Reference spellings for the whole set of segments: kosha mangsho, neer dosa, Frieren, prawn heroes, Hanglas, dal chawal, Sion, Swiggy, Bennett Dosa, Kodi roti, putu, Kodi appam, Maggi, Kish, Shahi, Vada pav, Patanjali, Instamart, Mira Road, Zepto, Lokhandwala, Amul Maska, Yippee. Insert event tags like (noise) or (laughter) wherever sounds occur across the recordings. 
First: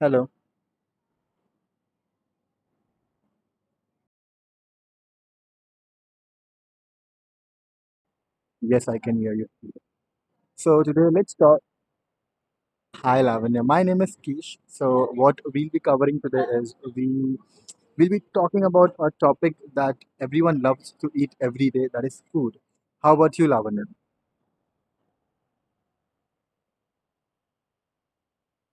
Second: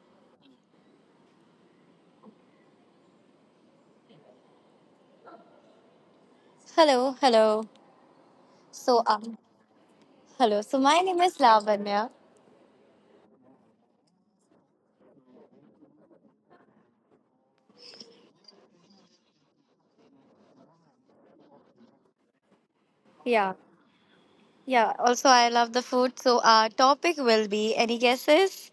Hello. Hello, hello. Yes, I So can hear um, you. hello. So So my today name let's is talk. Lavanya. Hi, Lavanya. My name is Kish. So what we'll be covering today is we will be talking about a topic that everyone loves to eat every day. That is food. How about you, Yeah, Lavanya? yeah. also, I love the food. So our topic will be, any guesses?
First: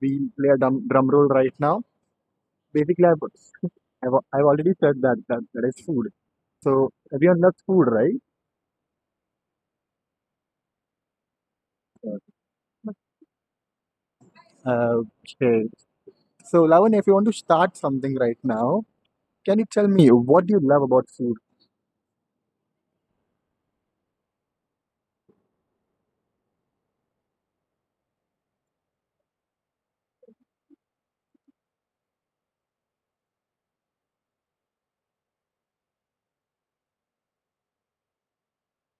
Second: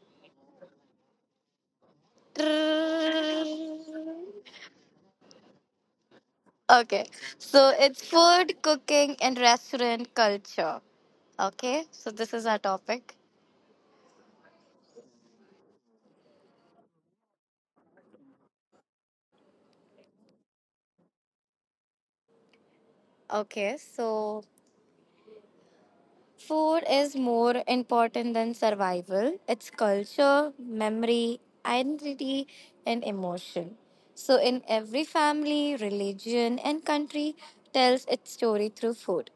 We play a drum roll right now. Okay. Basically, (laughs) I've already said that that is food. So everyone loves So food, it's right? food, cooking, and restaurant culture. Okay. So this is our topic. Uh, Okay. So Lavanya, if you want to start something right now, can you tell me what do you love about food? Okay. So food is more important than survival. It's culture, memory, identity, and emotion. So in every family, religion, and country, tells its story through food.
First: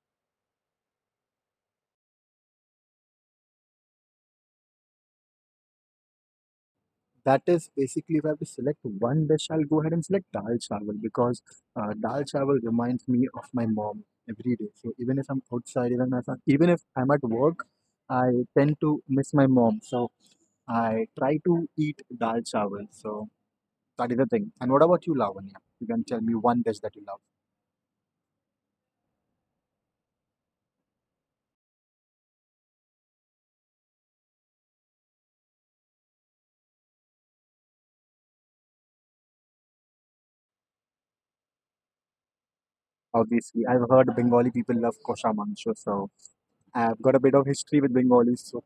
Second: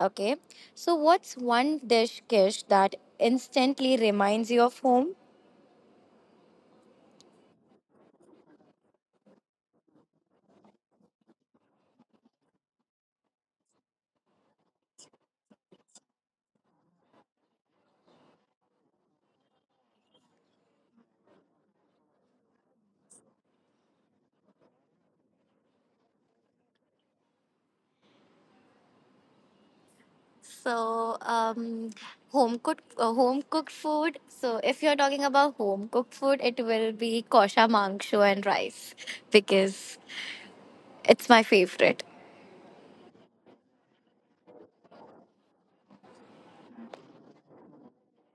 Okay. So what's one dish, Kish, that instantly reminds you of home? That is basically if I have to select one dish, I'll go ahead and select dal chawal because dal chawal reminds me of my mom every day. So even if I'm outside, even if I'm at work, I tend to miss my mom. So I try to eat dal chawal. So that is the thing. And what about you, Lavanya? You can tell me one dish that you love. So, um, home cooked food. So if you're talking about home cooked food, it will be kosha mangsho and rice because it's my favorite. Obviously, I've heard Bengali people love kosha mangsho, so I've got a bit of history with Bengalis. So.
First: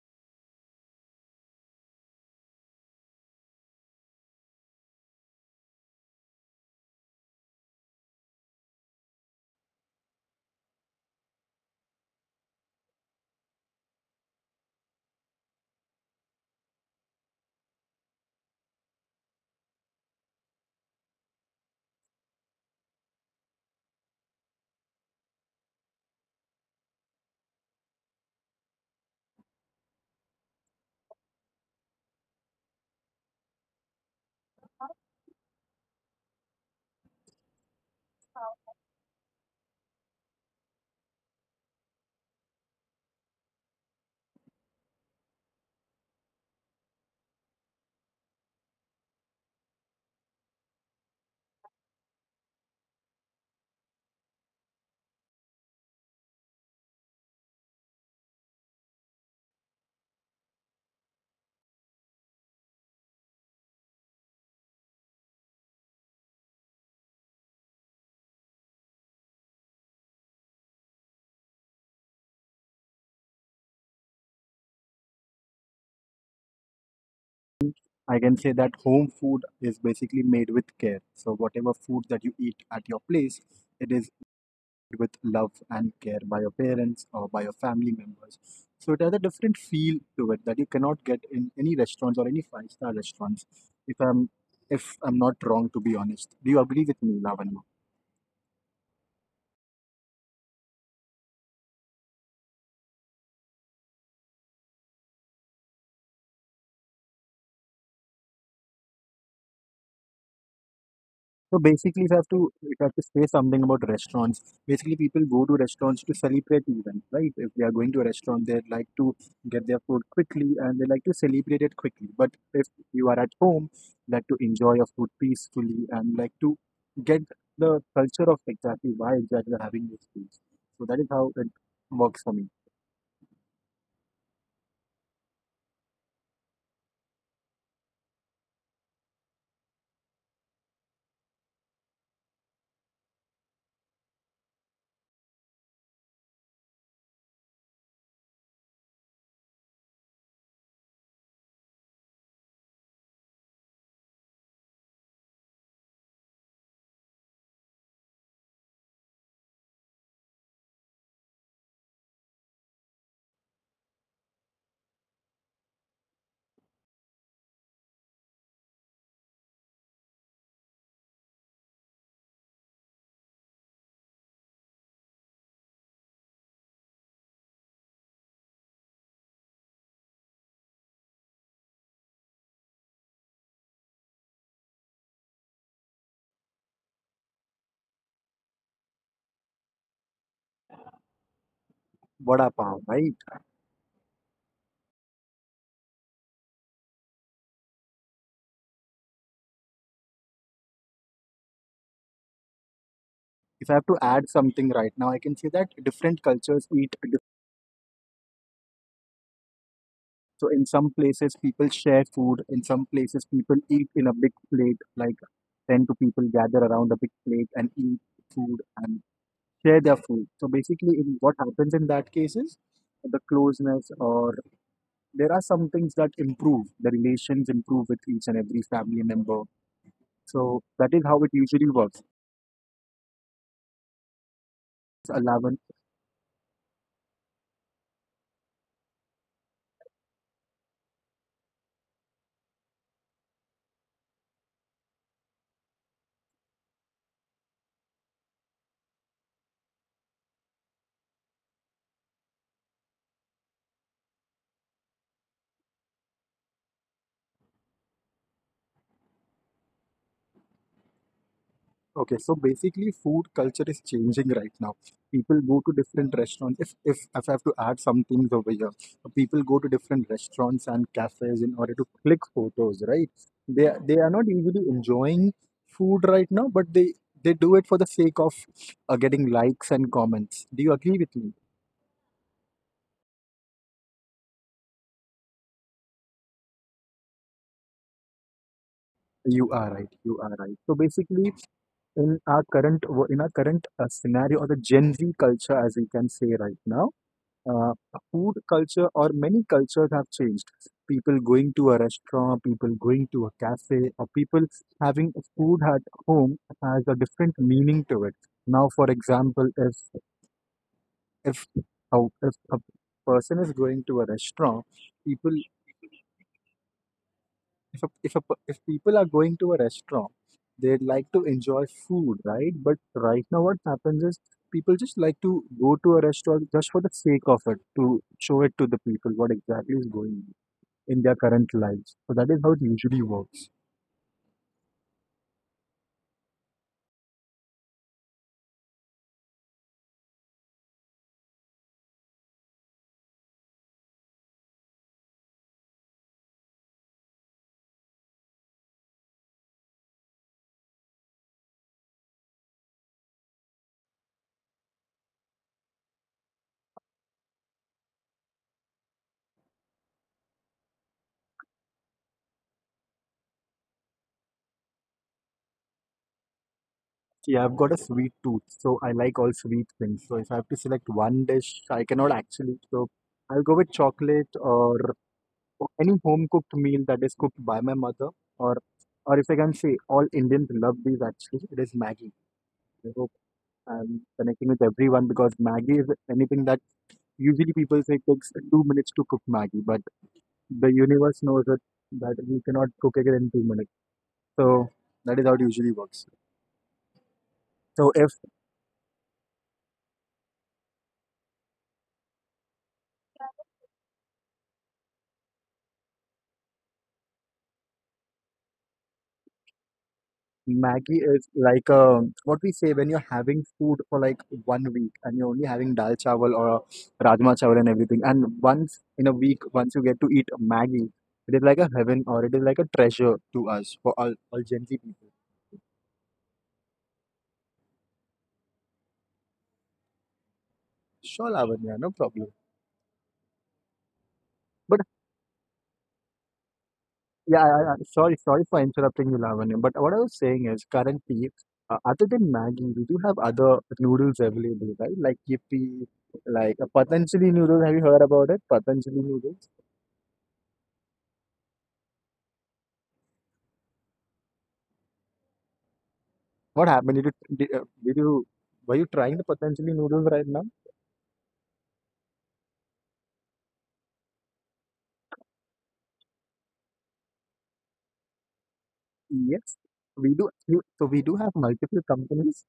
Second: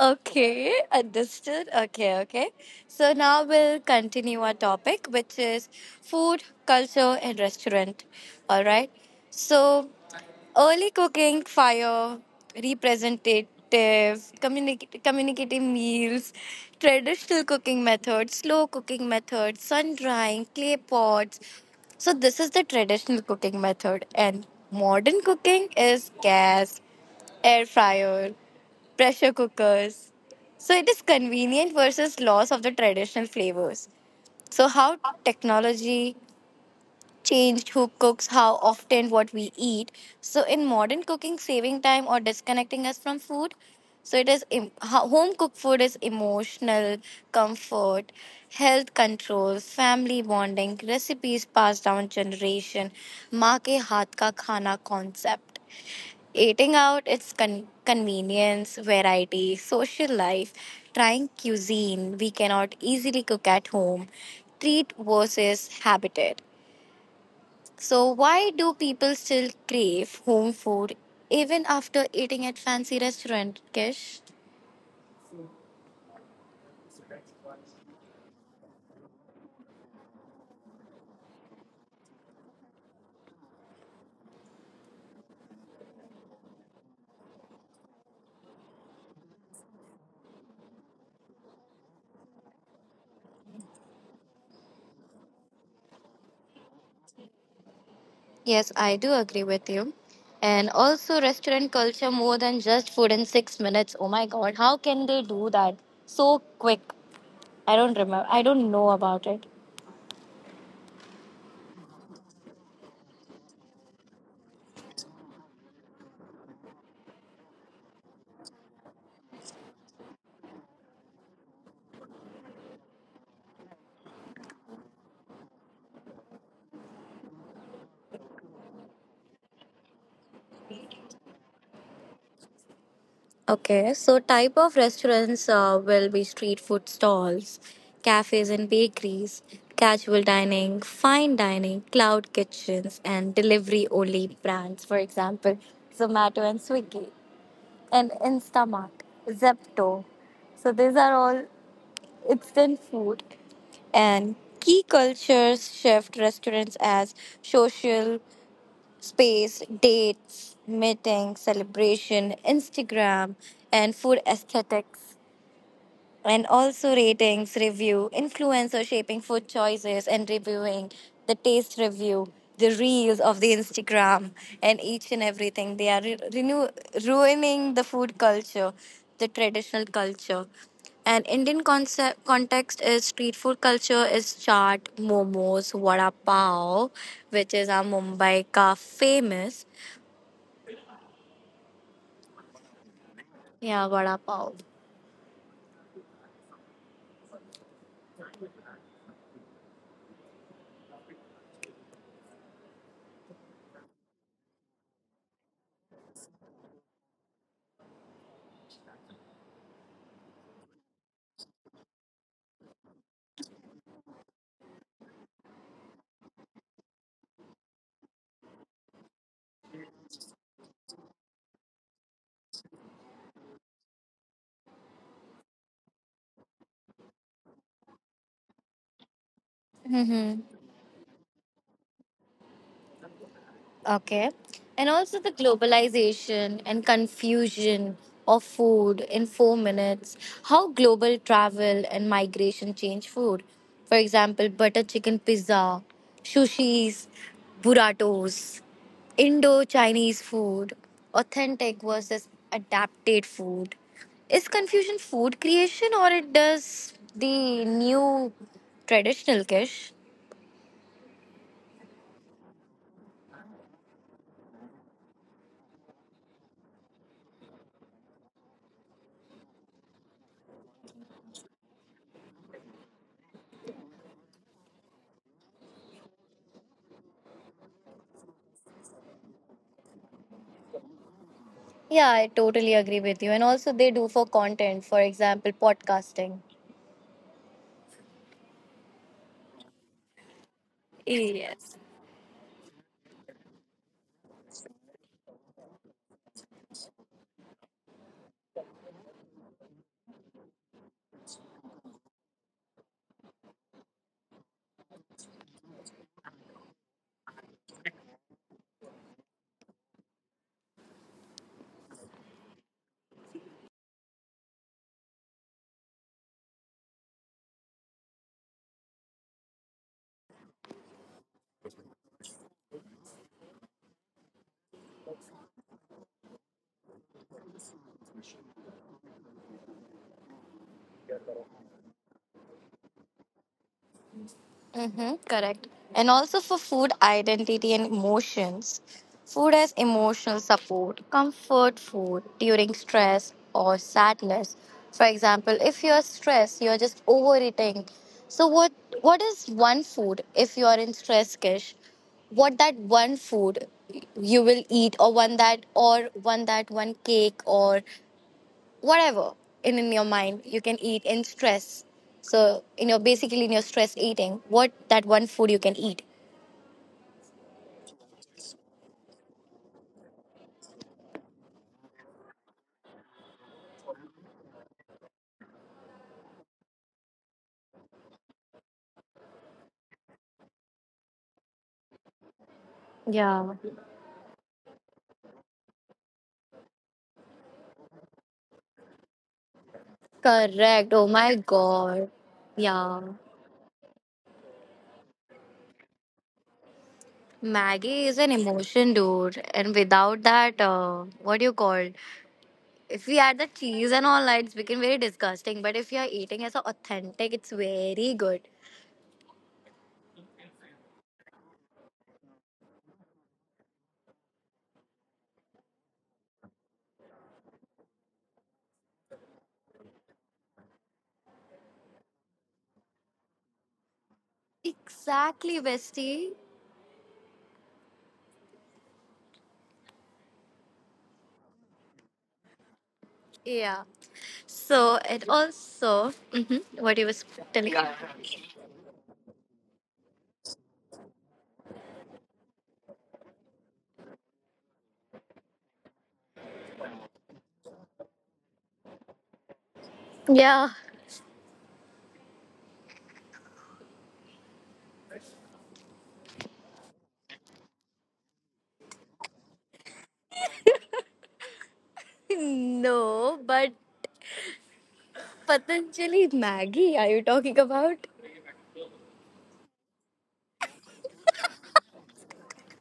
Okay, understood. Okay, okay. So now we'll continue our topic, which is food, culture, and restaurant. All right. So early cooking, fire, representative, communicative meals, traditional cooking methods, slow cooking methods, sun drying, clay pots. So this is the traditional cooking method, and modern cooking is gas, air fryer, pressure cookers. So it is convenient versus loss of the traditional flavors. So how technology changed who cooks, how often, what we eat. So in modern cooking, saving time or disconnecting us from food. So it is home cooked food is emotional comfort, health control, family bonding, recipes passed down generation, maa ke haath ka khana concept. Eating out, it's convenience, variety, social life, trying cuisine we cannot easily cook at home, treat versus habit. So why do people still crave home food even after eating at fancy restaurant, Kish? I can say that home food is basically made with care. So whatever food that you eat at your place, it is made with love and care by your parents or by your family members. So it has a different feel to it that you cannot get in any restaurants or any five-star restaurants. If I'm if I'm not wrong, to be honest, do you agree with me, Lavan? Yes, I do agree with you. And also, restaurant culture more than just food in 6 minutes. Oh my god, how can they do that so quick? I don't remember, I don't know about it. So basically, if I have to say something about restaurants, basically people go to restaurants to celebrate events, right? If they are going to a restaurant, they like to get their food quickly and they like to celebrate it quickly. But if you are at home, you like to enjoy your food peacefully and like to get the culture of exactly why exactly you're having this foods. So that is how it works for me. Okay, so type of restaurants will be street food stalls, cafes and bakeries, casual dining, fine dining, cloud kitchens, and delivery only brands, for example, Zomato and Swiggy, and Instamart, Zepto. So these are all instant food and key cultures shift restaurants as social space, dates, meetings, celebration, Instagram, and food aesthetics and also ratings, review, influencer shaping food choices and reviewing the taste review, the reels of the Instagram, and each and everything. They are ruining the food culture, the traditional culture. And Indian concept context is street food culture is chaat, momos, vada pav, which is our Mumbai ka famous. Vada pav, right? Yeah, vada pav. If I have to add something right now, I can say that different cultures eat. So in some places people share food, in some places people eat in a big plate, like 10 to people gather around a big plate and eat food and share their food. So basically in what happens in that case is the closeness or there are some things that improve, the relations improve with each and every family member. Hmm. So that is how it usually works. Okay. And also the 11. globalization and confusion of food in 4 minutes, how global travel and migration change food. For example, butter chicken pizza, sushis, burritos, Indo Chinese food, authentic versus adapted food. Is confusion food creation or it does the new traditional kish? Okay, so basically, food culture is changing right now. People go to different restaurants. If I have to add some things over here, people go to different restaurants and cafes in order to click photos, right? They are not usually enjoying food right now, but they do it for the sake of getting likes and comments. Do you agree with me? Yeah, I totally agree with you. And also, they do for content, for example, podcasting. You are right. You are right. So basically, Yes. In our current scenario or the Gen Z culture, as we can say right now, uh, food culture or many cultures have changed. People going to a restaurant, people going to a cafe, or people having food at home has a different meaning to it. Now, for example, if if a person is going to a restaurant, people if a, per- if people are going to a restaurant, they'd like to enjoy food, right? But right now, what happens is people just like to go to a restaurant just for the sake of it to show it to the people what exactly is going on in their current lives. So that is how it usually works. Mm-hmm, correct. And also for food identity and emotions. Food as emotional support, comfort food during stress or sadness. For example, if you're stressed, you're just overeating. So what is one food if you are in stress, Kish? What that one food you will eat or one cake or whatever in your mind you can eat in stress, so in your basically in your stress eating what that one food you can eat. Yeah, I've got a sweet tooth, so I like all sweet things. So if I have to select one dish, I cannot actually. So I'll go with chocolate or any home cooked meal that is cooked by my mother, or if I can say, all Indians love these actually. It is Maggi. I hope Yeah, I'm connecting with everyone because Maggi is anything that usually people say takes 2 minutes to cook Maggi, but correct, the oh my universe knows it god. that you cannot Yeah, cook it in 2 minutes. So that is how it usually works. Maggie is So an if emotion dude, and without that what do you call, if we add the cheese and all that it's become very disgusting, but if you're eating as a authentic it's very good. Maggi is like what we say when you're having food for like one week and you're only having dal chawal or rajma chawal and everything. And once in a week, once you get to eat Maggi, it is like a heaven or it is like a treasure to us for all Gen Z people. Exactly, bestie. Sure, Lavanya, no problem. Yeah, so But and also, hmm, what you was yeah, telling. Sorry, sorry for interrupting you, Lavanya. But what I was saying is currently, other than Maggi, we do have other noodles available, right? Like Yippee, like a Patanjali noodles. Have you heard about it? Patanjali noodles. Yeah. What happened? Did you were you trying the potentially noodles right now? No, but Patanjali Maggie, are you talking about? Yes, we do. You, so we do have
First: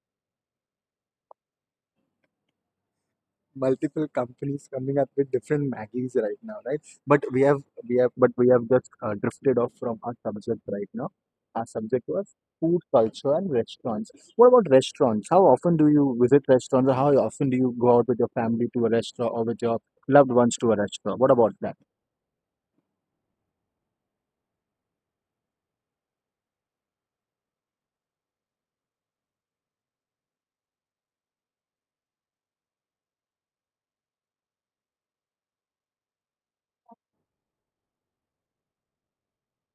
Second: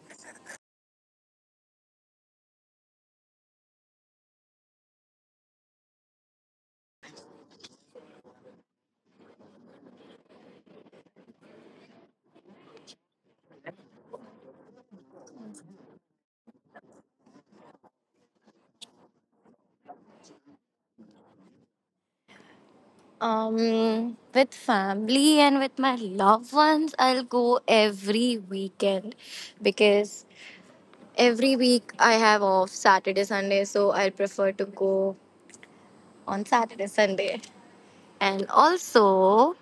multiple companies coming up with different Maggies right now, right? But we have just drifted off from our subject right now. Our subject was food culture and restaurants. What about restaurants? How often do you visit restaurants, or how often do you go out with your family to a restaurant or with your loved ones to a restaurant? What about that? With family and with my loved ones, I'll go every weekend because every week I have off Saturday, Sunday, so I will prefer to go on Saturday, Sunday. And also,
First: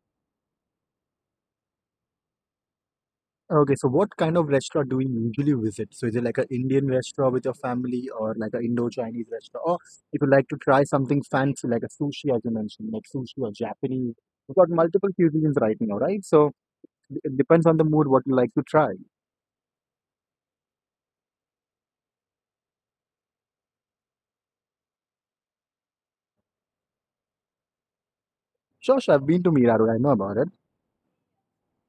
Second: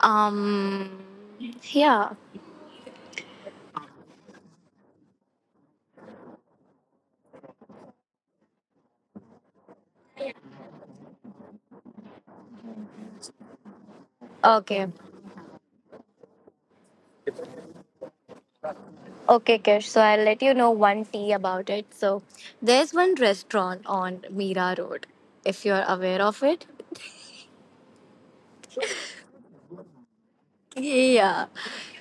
um, yeah, Okay, so what kind of restaurant do you usually visit? So is it like an Indian restaurant with your family or like an Indo-Chinese restaurant? Or if you like to try something fancy like a sushi, as you mentioned, like sushi or Japanese. We've got okay. multiple cuisines right now, right? So it depends on the mood what you like to try. Okay, Kish. So I'll let you know one tea about it. So there's one restaurant on Mira Road, if you're aware of it. Sure, sure, I've been to Mira Road, I know about it. Yeah.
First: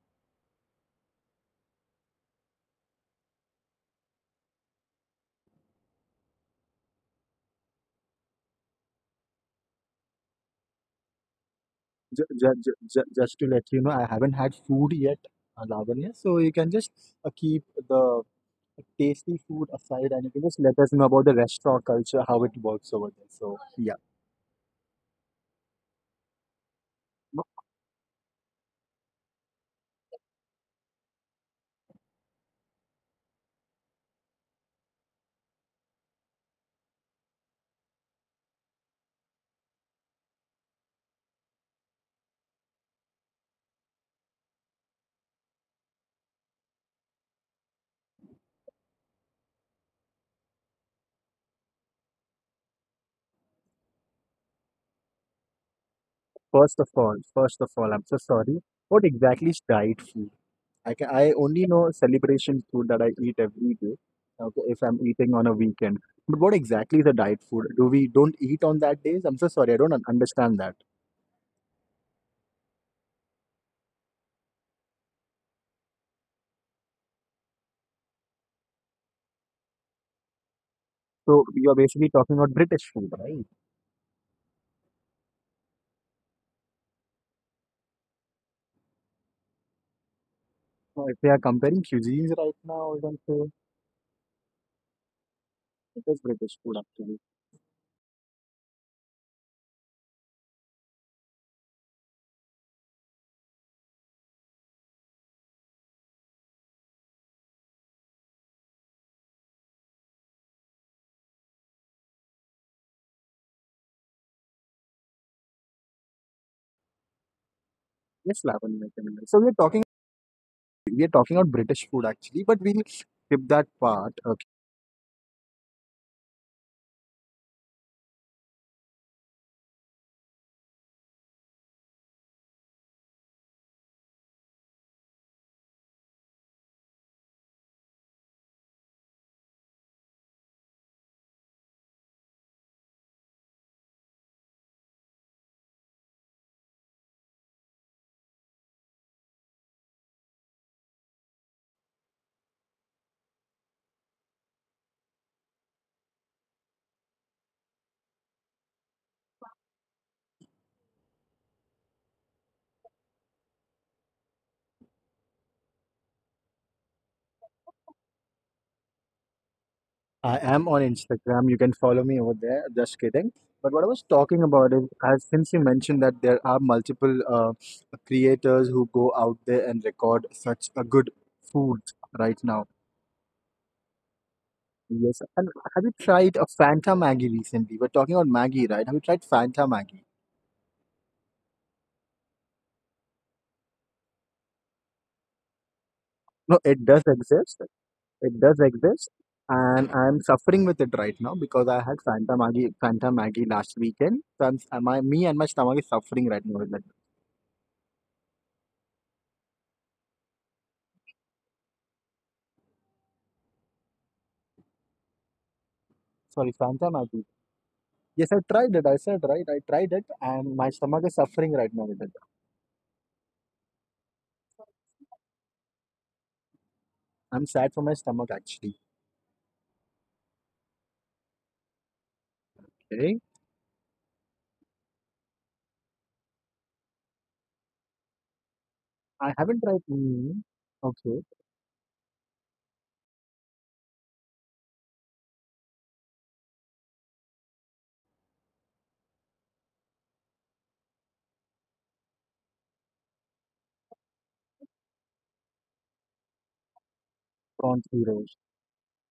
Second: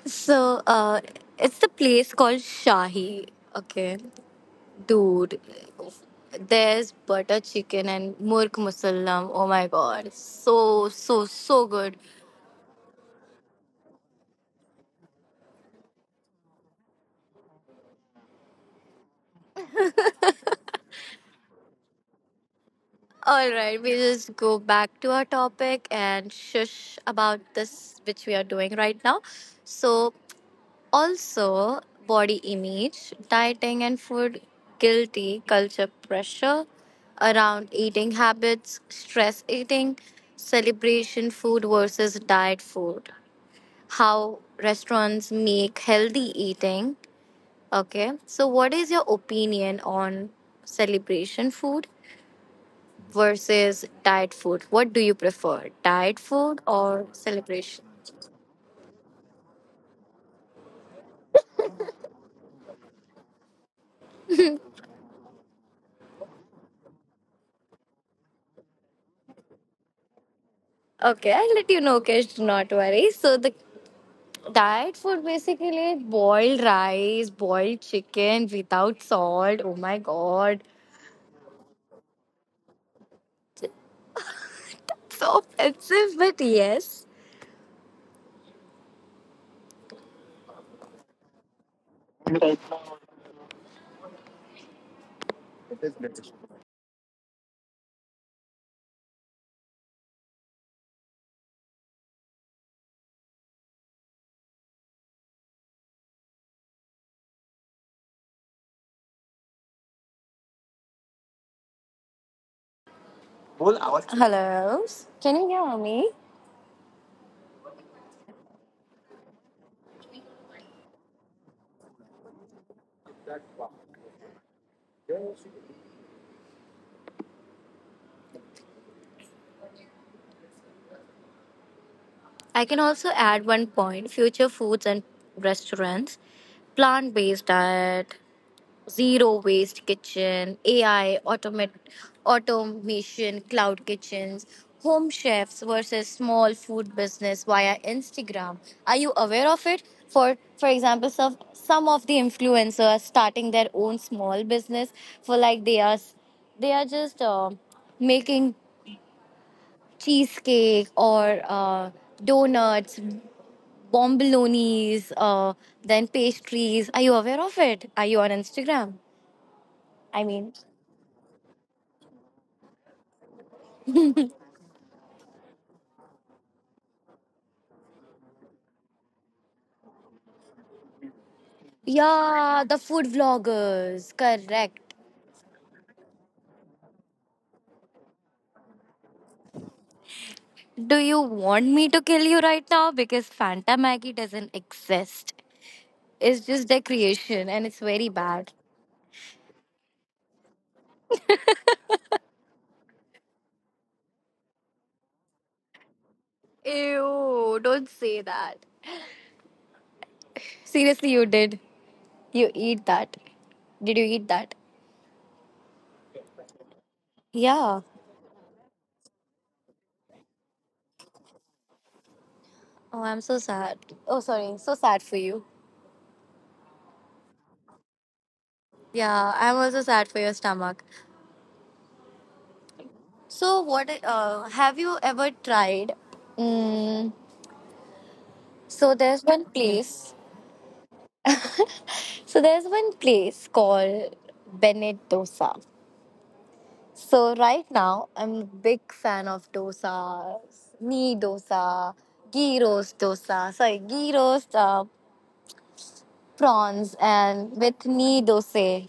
So it's the place called Shahi. Okay, dude. There's butter chicken and murk musallam. Oh my god, so so so good. Just to let you know, I haven't had food yet, Lavanya. So you can just keep the tasty food aside and you can just let us know about the restaurant culture, how it works over there. So All yeah. right, we just go back to our topic and shush about this which we are doing right now. So also, body image, dieting, and food guilty culture pressure around eating habits, stress eating, celebration food versus diet food, how restaurants make healthy eating. Okay, so what is your opinion on celebration food versus diet food? What do you prefer, diet food or First of all, I'm celebration? so sorry. What exactly is diet food? I can, I only know celebration food that I eat every day. Okay, if I'm eating on a weekend, but what exactly is a diet food? Do we don't eat on that days? I'm so sorry, I don't un- understand that. Okay, I'll let you know, Kesh, do not worry. So the diet food basically boiled rice, boiled chicken without salt. Oh my god. So you're basically talking about British food, right? So offensive, but yes. So if we are comparing cuisines right now, I don't say it is British food actually. Whole hour. Hello. Can you hear me? Yes, Lavanya. I can remember. So we're talking about British food actually, but we'll skip that part. I can also add one point, future foods and restaurants, plant based diet, zero waste kitchen, AI, automate, automation, cloud kitchens, home chefs versus small food business via Instagram. Are you aware of it? For example, some of the influencers are starting their own small business for, like, they are they are just making cheesecake or donuts, bombolonies, then pastries. Are you aware of it? Are you on Instagram? I I mean. am on Instagram. You can follow me over there. Just kidding. But what I was talking about is, as since you mentioned that there are multiple creators who go out there and record such a good food right now. Yeah, the food vloggers. Correct. Yes. And have you tried a Fanta Maggie recently? We're talking about Maggie, right? Have you tried Fanta Maggie? Do you want me to kill you right now? Because Fanta Maggie doesn't exist. No, It's it just does their exist. creation and it's very It does bad. exist. And I'm suffering with it right now because I had Fanta Maggie last weekend. So me and my stomach is suffering right now with it. Ew, don't say that. Seriously, you did. You eat that. Did you eat that? Sorry, Fanta Maggi. Yeah. Yes, I tried it. I said, right? I tried it, and my stomach is suffering right now with it. Oh, I'm so sad. Oh, sorry. So sad for you. I'm sad for my stomach actually. Yeah, I'm also sad for your stomach. Okay. So what have you ever tried? Mm, so I there's haven't one tried. place. Mm. Okay, (laughs) So there's one place called Bennett Dosa. So right now I'm a big fan of dosa, knee dosa, ghee roast dosa. Sorry, ghee roast prawns and prawn with heroes. knee dosa.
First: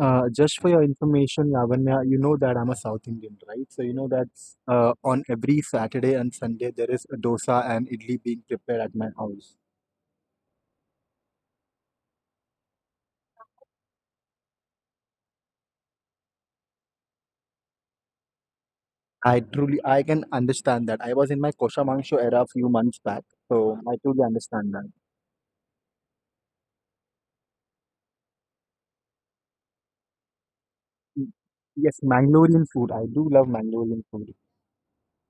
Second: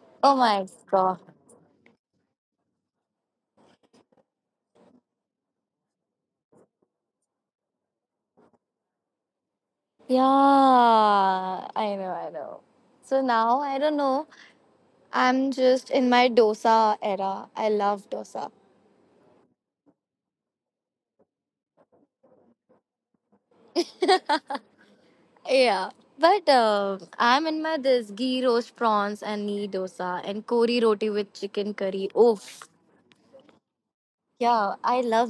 Oh Just my for your god. information, Lavanya, you know that I'm a South Indian, right? So you know that on every Saturday and Sunday there is a dosa and idli being prepared at my house. Yeah, I know, I know. So now I don't know. I'm just in my dosa era. I love dosa. I can understand that. I was in my kosher mangsho era a few months back, so I truly understand that. Yeah, but I'm in my this ghee roast prawns and nee dosa and kori roti Mm, with chicken Yes, curry. Mangalorean Oof. food. I do love Mangalorean food. Yeah, I love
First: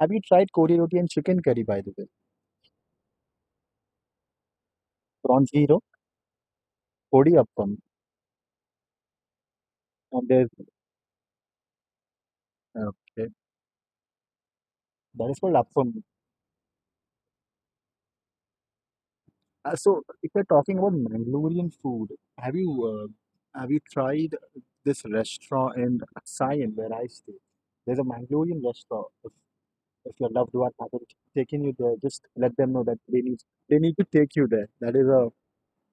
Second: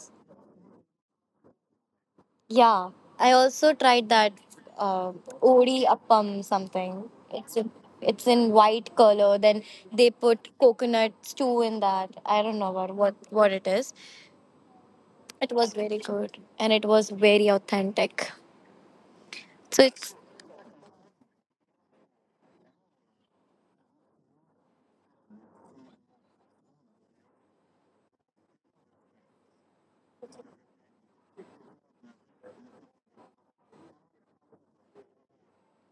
Have you tried Kodi roti and chicken curry, by the way? Yeah, I also tried that uh, From zero, odi appam something. Kodi appam. It's in white color. Then they And put there's, coconut stew in that. I don't know uh, about what okay, what it is. that is called It was very appam. good and it was very authentic. So So, it's, if you're talking about Mangalorean food, have you tried this restaurant in Sion where I stay? There's a Mangalorean restaurant. If your loved one hasn't taken you there, just let them know that they need to take you there. That is a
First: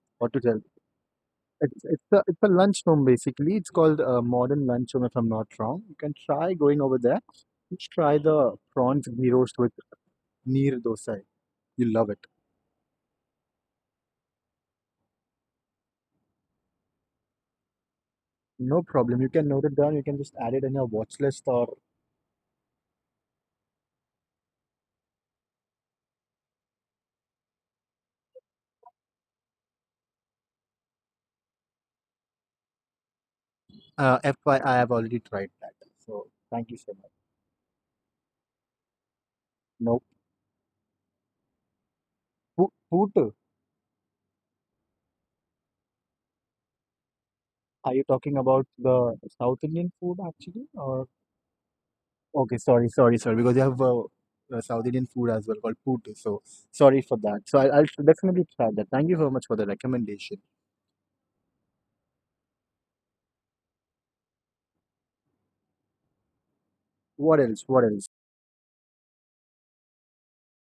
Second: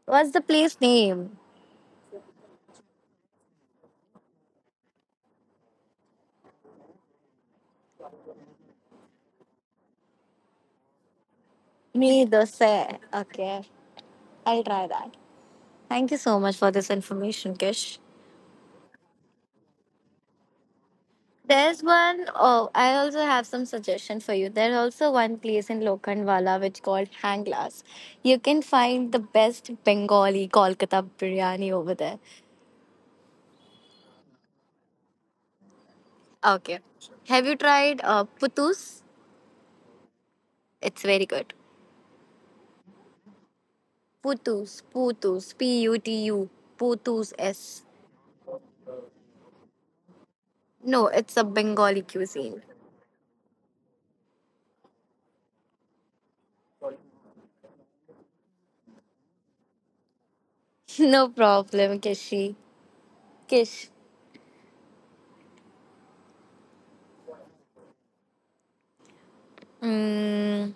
what's what to the tell. place name? It's a lunchroom basically. It's called a modern lunchroom if I'm not wrong. You can try going over there. You should try the prawns ghee roast with neer dosa. You love it. Me dosa. Okay. I'll try that. Thank you so much for this information, Kish. No problem. You can note it down. You can just add it in your watch list or There's one, oh, I also have some suggestion for you. There's also one place in Lokhandwala which called Hanglas. You can find the best Bengali Kolkata biryani over there. FYI, I've already tried that. So thank you Okay. so much. Have you tried putus? No It's very good. food. Food. Putu, putus S. Are you talking about the South Indian food actually, or No, it's a Bengali okay, cuisine. Sorry, because you have South Indian food as well called putu. So sorry for that. So I'll definitely try that. Thank you so much for the recommendation. (laughs) No problem, Kish. What else? What else? Mm,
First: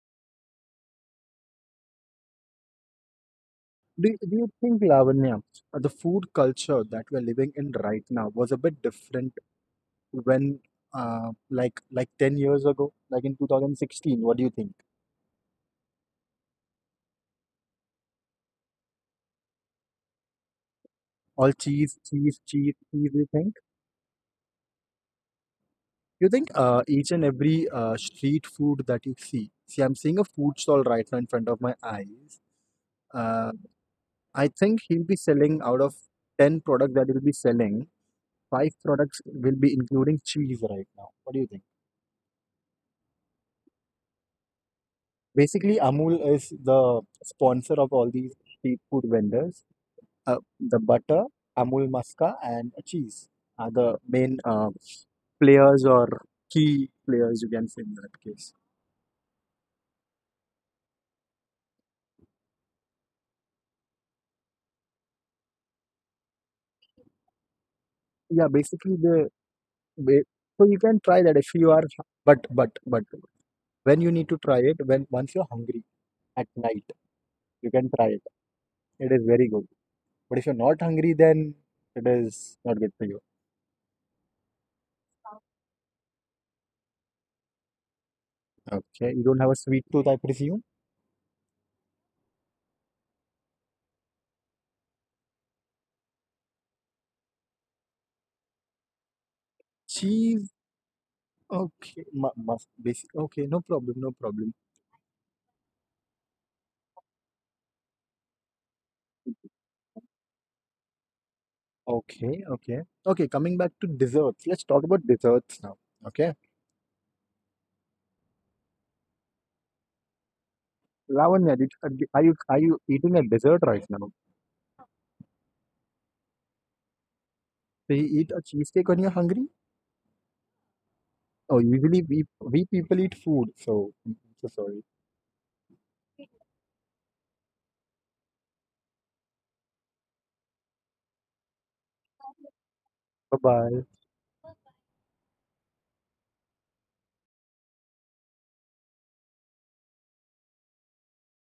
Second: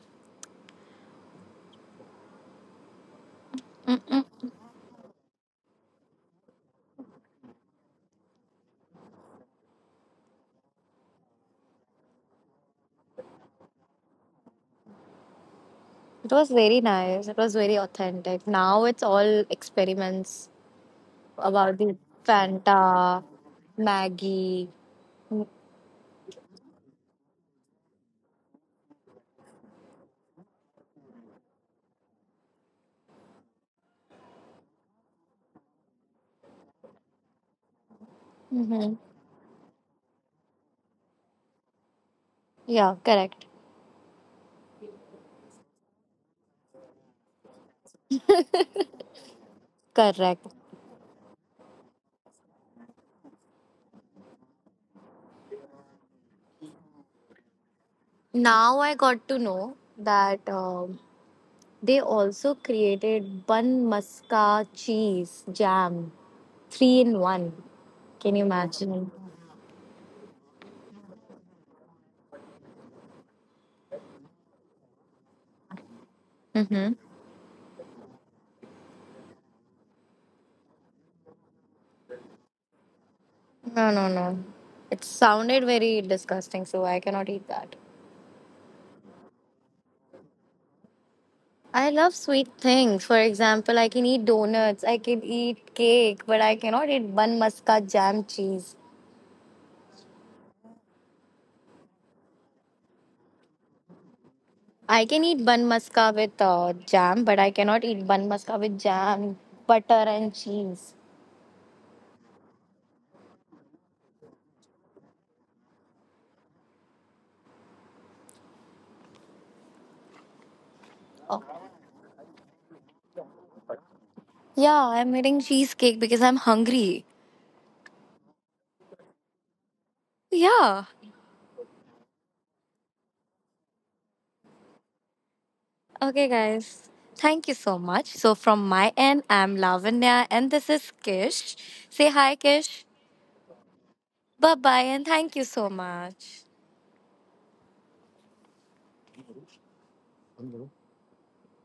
Do you think, Lavanya, the food culture that we're living in right now was a bit different when, like 10 years ago, like in 2016? What do you think? it was very nice. It was very authentic. Now it's all experiments All about the cheese, Fanta, you think? Maggie. You think each and every street food that you I'm seeing a food stall right now in front of my eyes. Uh, I think he'll be selling out of 10 products that he'll be selling, five Hmm. products will be including cheese right now. What do you think? Yeah, correct. Basically, Amul is the sponsor of all these street food vendors. Correct. The butter, Amul Maska, and cheese are the main players or key players you can say in that case. Now I got to know that they also created bun maska cheese jam, three in one. Can you Yeah, basically imagine? the ba- so you can try that if you are but when you need to try it when once you're hungry at night Mm-hmm. you can try it. It is very good. But if you're not hungry, then it is not good for you. No, no, no. It sounded very disgusting, so I cannot eat that. Okay, you don't have a sweet tooth, I presume. I love sweet things. For example, I can eat donuts, I can eat cake, but I cannot eat bun maska jam cheese. Cheese. Okay, must basic. Okay, no problem. I can eat bun maska with jam, but I cannot eat bun maska with jam, butter, and cheese. Okay, coming back to desserts, let's talk about desserts now. Okay, Oh. Lavanya, are you eating a dessert right now? Yeah, I'm eating cheesecake because I'm hungry. So you eat a cheesecake when you're hungry? Yeah. Oh, usually we people eat food, so I'm so sorry. Okay, guys. Thank you so much. So, from my end, I'm Lavanya and this is Kish. Say hi, Kish. Bye bye. Bye bye, and thank you so much.